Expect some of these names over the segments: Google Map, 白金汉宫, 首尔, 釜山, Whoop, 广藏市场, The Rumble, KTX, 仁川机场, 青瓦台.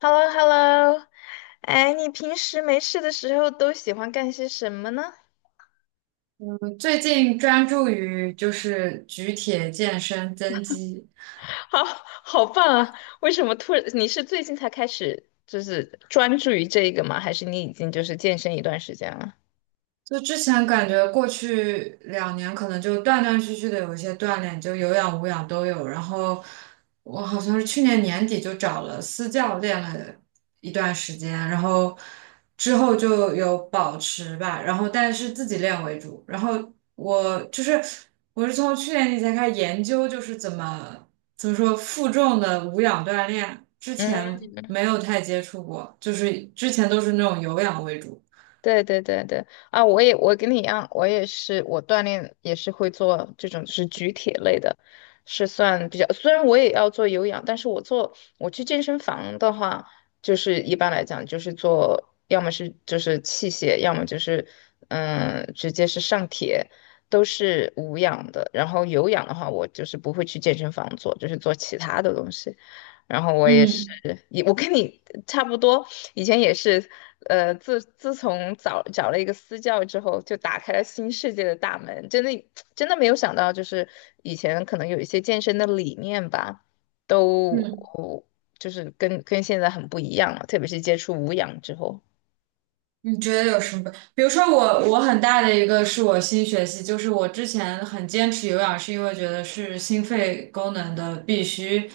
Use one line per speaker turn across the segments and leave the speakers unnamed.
h e l l o Hello 哎，你平时没事的时候都喜欢干些什么呢？
我最近专注于就是举铁健身增肌。
好，好棒啊！为什么突然？你是最近才开始就是专注于这个吗？还是你已经就是健身一段时间了？
就之前感觉过去2年可能就断断续续的有一些锻炼，就有氧无氧都有。然后我好像是去年年底就找了私教练了一段时间，然后之后就有保持吧，然后但是自己练为主。然后我就是我是从去年底才开始研究，就是怎么说负重的无氧锻炼，之
嗯。
前没有太接触过，就是之前都是那种有氧为主。
对对对对啊！我跟你一样，我锻炼也是会做这种是举铁类的，是算比较。虽然我也要做有氧，但是我做我去健身房的话，就是一般来讲就是做，要么是就是器械，要么就是嗯直接是上铁，都是无氧的。然后有氧的话，我就是不会去健身房做，就是做其他的东西。然后我也是，
嗯
也我跟你差不多，以前也是，自从找了一个私教之后，就打开了新世界的大门。真的，真的没有想到，就是以前可能有一些健身的理念吧，都
嗯。
就是跟现在很不一样了，特别是接触无氧之后。
你觉得有什么？比如说我很大的一个是我新学习，就是我之前很坚持有氧，是因为觉得是心肺功能的必须，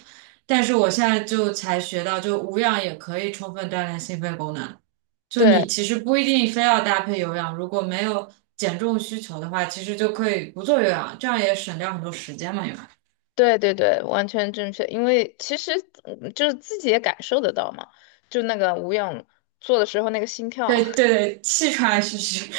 但是我现在就才学到，就无氧也可以充分锻炼心肺功能。就你
对
其实不一定非要搭配有氧，如果没有减重需求的话，其实就可以不做有氧，这样也省掉很多时间嘛，因为
对对对，完全正确。因为其实嗯就是自己也感受得到嘛，就那个无氧做的时候那个心跳，
对对对，气喘吁吁，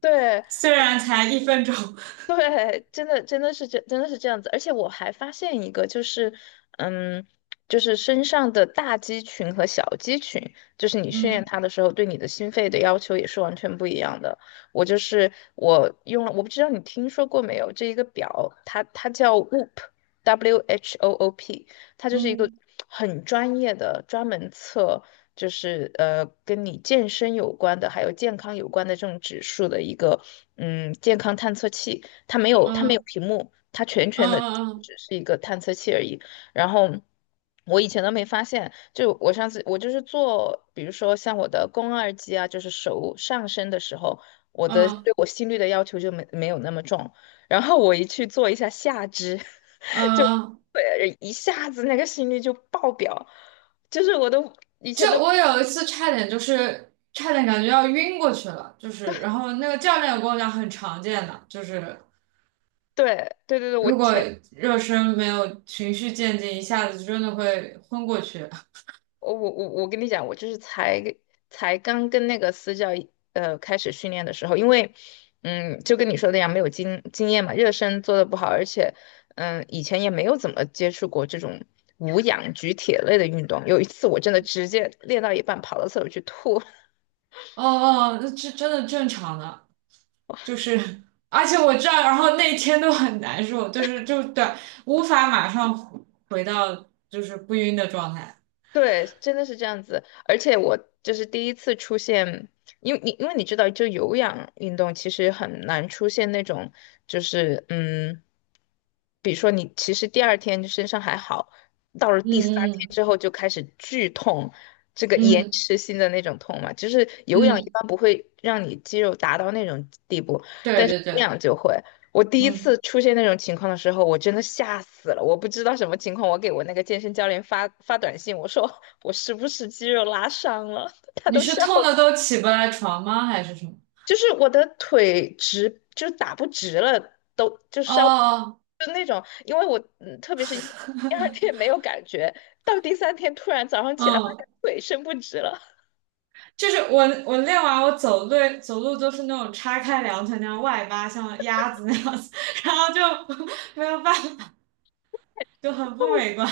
对
虽然才1分钟。
对，真的是这样子，而且我还发现一个，就是嗯，就是身上的大肌群和小肌群，就是你训练它的时候，对你的心肺的要求也是完全不一样的。我就是我用了，我不知道你听说过没有，这一个表，它叫 Whoop，W H O O P，它就是一个很专业的，专门测。就是跟你健身有关的，还有健康有关的这种指数的一个，嗯，健康探测器。它没有
嗯
屏幕，它全的
嗯
只
嗯
是一个探测器而已。然后我以前都没发现，就我上次我就是做，比如说像我的肱二肌啊，就是手上伸的时候，我
嗯
的
嗯嗯。嗯嗯
对我心率的要求就没有那么重。然后我一去做一下下肢，
嗯
就
嗯。
对一下子那个心率就爆表，就是我都以
就
前都
我有一次差点感觉要晕过去了，就是然后那个教练有跟我讲很常见的，就是
对对对对，我
如果
前。
热身没有循序渐进，一下子真的会昏过去。
我跟你讲，我就是才刚跟那个私教开始训练的时候，因为嗯，就跟你说的一样，没有经验嘛，热身做的不好，而且嗯，以前也没有怎么接触过这种无氧举铁类的运动。有一次我真的直接练到一半跑到厕所去吐，
哦哦，那这真的正常的，就是而且我这道，然后那天都很难受，就是就对，无法马上回到就是不晕的状态。
对，真的是这样子。而且我就是第一次出现，因为你知道，就有氧运动其实很难出现那种，就是嗯，比如说你其实第二天身上还好，到了第三天
嗯
之后就开始剧痛，这个
嗯
延
嗯
迟性的那种痛嘛，就是有氧一
嗯。
般不会让你肌肉达到那种地步，
对
但是
对
无
对。
氧就会。我第一次
嗯。
出现那种情况的时候，我真的吓死了。我不知道什么情况，我给我那个健身教练发短信，我说我是不是肌肉拉伤了？他
你
都
是
笑
痛的
了
都起不来床吗？还是什么？
就是我的腿直，就是打不直了
哦哦。
那种。因为我，嗯，特别是因为第二天没有感觉，到第三天突然早上起来发
嗯，
现腿伸不直了，
就是我练完我走路走路都是那种叉开两腿那样外八，像鸭子那样子，然后就 没有办法，就很不 美观。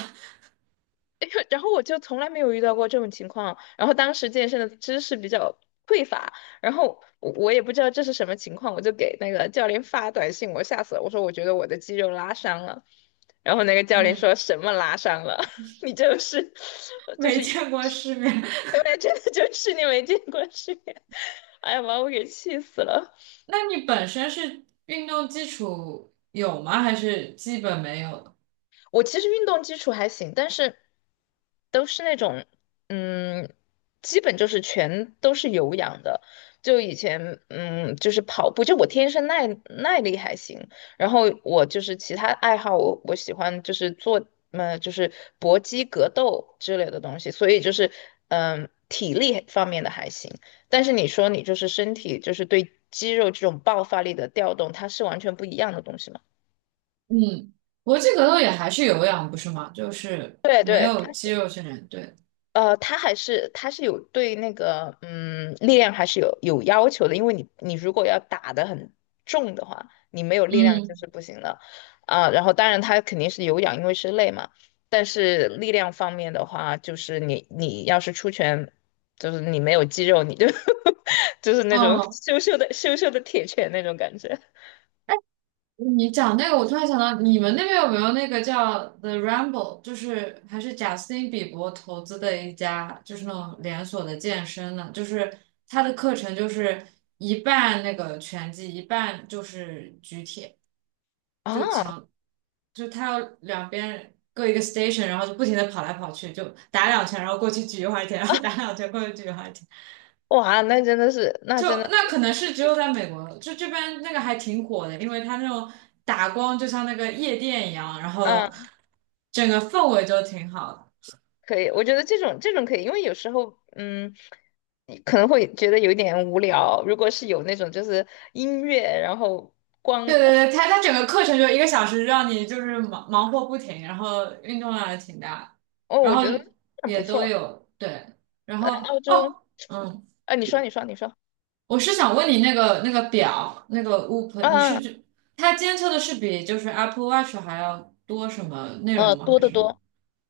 然后我就从来没有遇到过这种情况，然后当时健身的知识比较匮乏，然后我也不知道这是什么情况，我就给那个教练发短信，我吓死了，我说我觉得我的肌肉拉伤了，然后那个教练说
嗯。
什么拉伤了，你就是 就
没
是原
见过世面。
来真的就是你没见过世面，哎呀把我给气死了。
那你本身是运动基础有吗？还是基本没有的。
我其实运动基础还行，但是都是那种，嗯，基本就是全都是有氧的。就以前，嗯，就是跑步，就我天生耐力还行，然后我就是其他爱好我，我喜欢就是做，就是搏击、格斗之类的东西，所以就是，嗯，体力方面的还行。但是你说你就是身体，就是对肌肉这种爆发力的调动，它是完全不一样的东西嘛？
嗯。搏击格斗也还是有氧，不是吗？就是
对
没
对，
有肌肉训练，对。
他还是他是有对那个嗯力量还是有要求的，因为你如果要打得很重的话，你没有力量就
嗯。
是不行的啊。然后当然他肯定是有氧，因为是累嘛。但是力量方面的话，就是你要是出拳，就是你没有肌肉，你就 就是那种
嗯。
羞羞的铁拳那种感觉
你讲那个，我突然想到，你们那边有没有那个叫 Rumble 就是还是贾斯汀比伯投资的一家，就是那种连锁的健身呢？就是他的课程就是一半那个拳击，一半就是举铁，就
啊！
强，就他要两边各一个 station，然后就不停的跑来跑去，就打两拳，然后过去举一会儿铁，然后打两拳过去举一会儿铁。
哇，那真的是那
就
真的
那
是。
可能是只有在美国，就这边那个还挺火的，因为它那种打光就像那个夜店一样，然后
嗯
整个氛围就挺好的。
可以，我觉得这种这种可以，因为有时候，嗯，你可能会觉得有点无聊。如果是有那种就是音乐，然后
对
光
对对，它整个课程就1个小时，让你就是忙忙活不停，然后运动量也挺大，
哦，
然
我
后
觉得那不
也都
错。
有对，然后
澳洲，
哦。嗯，
啊，你说，你说，你说，
我是想问你那个表那个 Whoop，你是
啊，
就它监测的是比就是 Apple Watch 还要多什么内容吗？
多
还
得
是
多，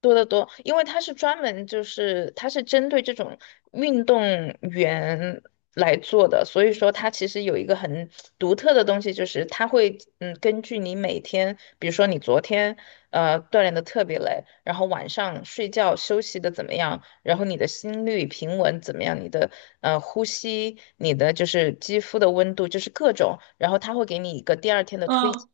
多得多，因为它是专门就是它是针对这种运动员来做的，所以说它其实有一个很独特的东西，就是它会嗯根据你每天，比如说你昨天。锻炼的特别累，然后晚上睡觉休息的怎么样，然后你的心率平稳怎么样，你的呼吸，你的就是肌肤的温度，就是各种，然后他会给你一个第二天的推荐
嗯。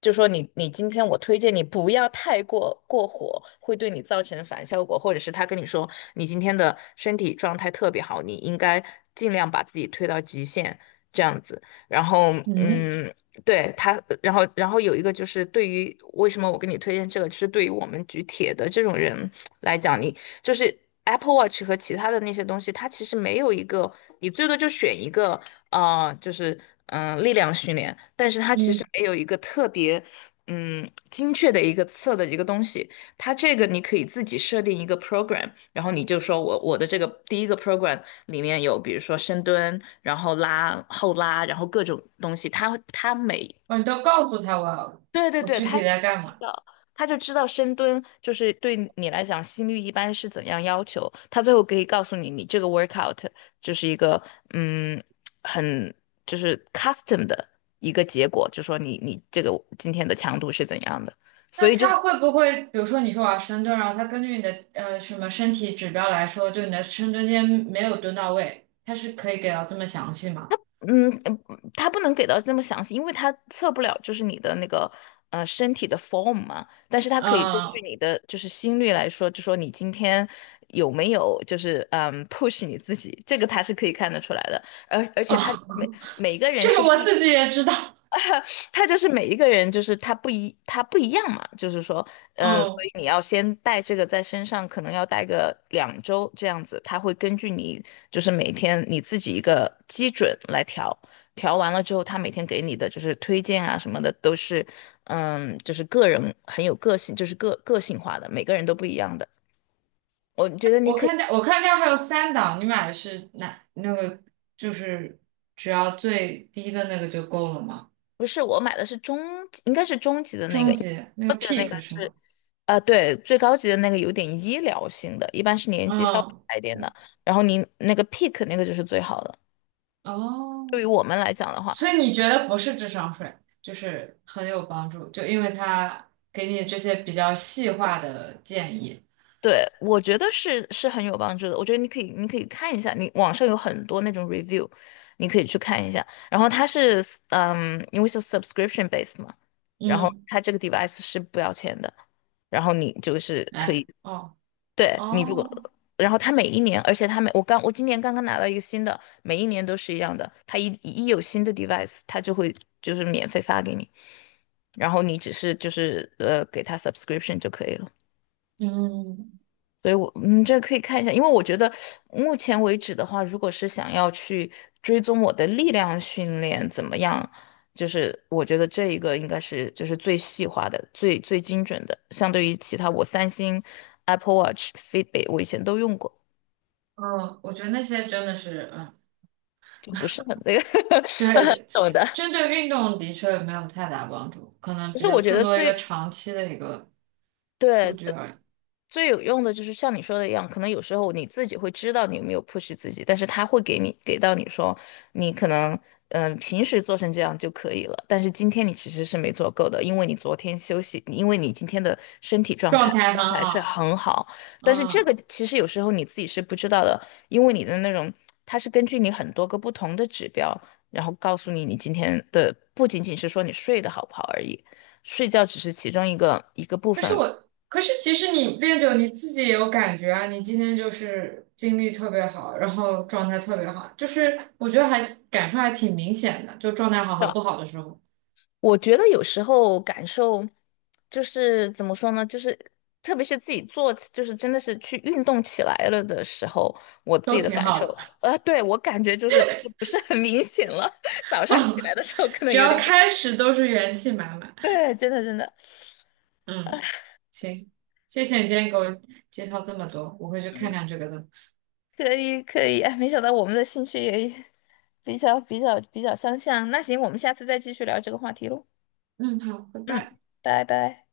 就说你你今天我推荐你不要太过火，会对你造成反效果，或者是他跟你说你今天的身体状态特别好，你应该尽量把自己推到极限这样子。然后，
嗯。
嗯，对他，然后有一个就是对于为什么我给你推荐这个，就是对于我们举铁的这种人来讲，你就是 Apple Watch 和其他的那些东西，它其实没有一个，你最多就选一个，啊，就是嗯、力量训练，但是它其实
嗯。
没有一个特别嗯精确的一个测的一个东西，它这个你可以自己设定一个 program，然后你就说我的这个第一个 program 里面有比如说深蹲，然后拉、后拉，然后各种东西。他他每
哦，你都告诉他我要
对对
我
对，
具体
他
在干
知
嘛？
道，他就知道深蹲就是对你来讲心率一般是怎样要求。他最后可以告诉你，你这个 workout 就是一个嗯很就是 custom 的一个结果，就说你你这个今天的强度是怎样的。所
那
以就
他会不会，比如说你说我要深蹲，然后他根据你的什么身体指标来说，就你的深蹲今天没有蹲到位，他是可以给到这么详细吗？
嗯，嗯它不能给到这么详细，因为它测不了就是你的那个身体的 form 嘛，但是它
嗯。
可以根据
哦。
你的就是心率来说，就说你今天有没有就是嗯 push 你自己，这个它是可以看得出来的，而且它每个 人
这
是
个我
不一。
自己也知道。
他就是每一个人，就是他不一，他不一样嘛，就是说，嗯，所
嗯，
以你要先带这个在身上，可能要带个两周这样子，他会根据你就是每天你自己一个基准来调，调完了之后，他每天给你的就是推荐啊什么的都是，嗯，就是个人很有个性，就是个性化的，每个人都不一样的。我觉得你
我
可以，
看见我看见还有三档，你买的是哪那个？就是只要最低的那个就够了吗？
不是我买的是中级，应该是中级的那个，
终极那
高
个
级的那个
peak 是
是。
吗？
啊，对，最高级的那个有点医疗性的，一般是年纪稍微
嗯。
大一点的，然后您那个 pick 那个就是最好的。对于
哦，
我们来讲的话，
所以你觉得不是智商税，就是很有帮助，就因为它给你这些比较细化的建议。
对，我觉得是很有帮助的。我觉得你可以，你可以看一下，你网上有很多那种 review，你可以去看一下。然后它是，嗯，因为是 subscription base 嘛，然后
嗯。
它这个 device 是不要钱的，然后你就是可以。
哎。哦
对你如
哦。
果，然后他每一年，而且他每我刚我今年刚刚拿到一个新的，每一年都是一样的，他一有新的 device，他就会就是免费发给你，然后你只是就是给他 subscription 就可以了。
嗯。
所以我，你这可以看一下，因为我觉得目前为止的话，如果是想要去追踪我的力量训练怎么样，就是我觉得这一个应该是就是最细化的、最精准的，相对于其他我三星、Apple Watch、Fitbit，我以前都用过。
哦，我觉得那些真的是，嗯，
就不是很那个
对 对，
懂
针
的。
针对运动的确没有太大帮助，可能
其
比
实
较
我觉
更
得
多一
最
个长期的一个数
对
据而已，
最有用的就是像你说的一样，可能有时候你自己会知道你有没有 push 自己，但是他会给你给到你说，你可能嗯、平时做成这样就可以了，但是今天你其实是没做够的，因为你昨天休息，因为你今天的身体状
状
态
态很
状态是
好。
很好，但是这
嗯。
个其实有时候你自己是不知道的，因为你的那种它是根据你很多个不同的指标，然后告诉你你今天的不仅仅是说你睡得好不好而已，睡觉只是其中一个部
可是
分。
我，可是其实你练久你自己也有感觉啊，你今天就是精力特别好，然后状态特别好，就是我觉得还感受还挺明显的，就状态好和不好的时候
我觉得有时候感受就是怎么说呢，就是特别是自己做起，就是真的是去运动起来了的时候，我自
都
己的
挺
感
好
受，
的。
对，我感觉就是就不是很明显了。早
哦。
上起来的时候可能
只
有
要
点感觉，
开始都是元气满满。
对，真的真的
嗯。行，谢谢你今天给我介绍这么多，我会去看
嗯，
看这个的。
可以可以，哎，没想到我们的兴趣也比较相像。那行，我们下次再继续聊这个话题喽。
嗯，好，拜
嗯，
拜。
拜拜。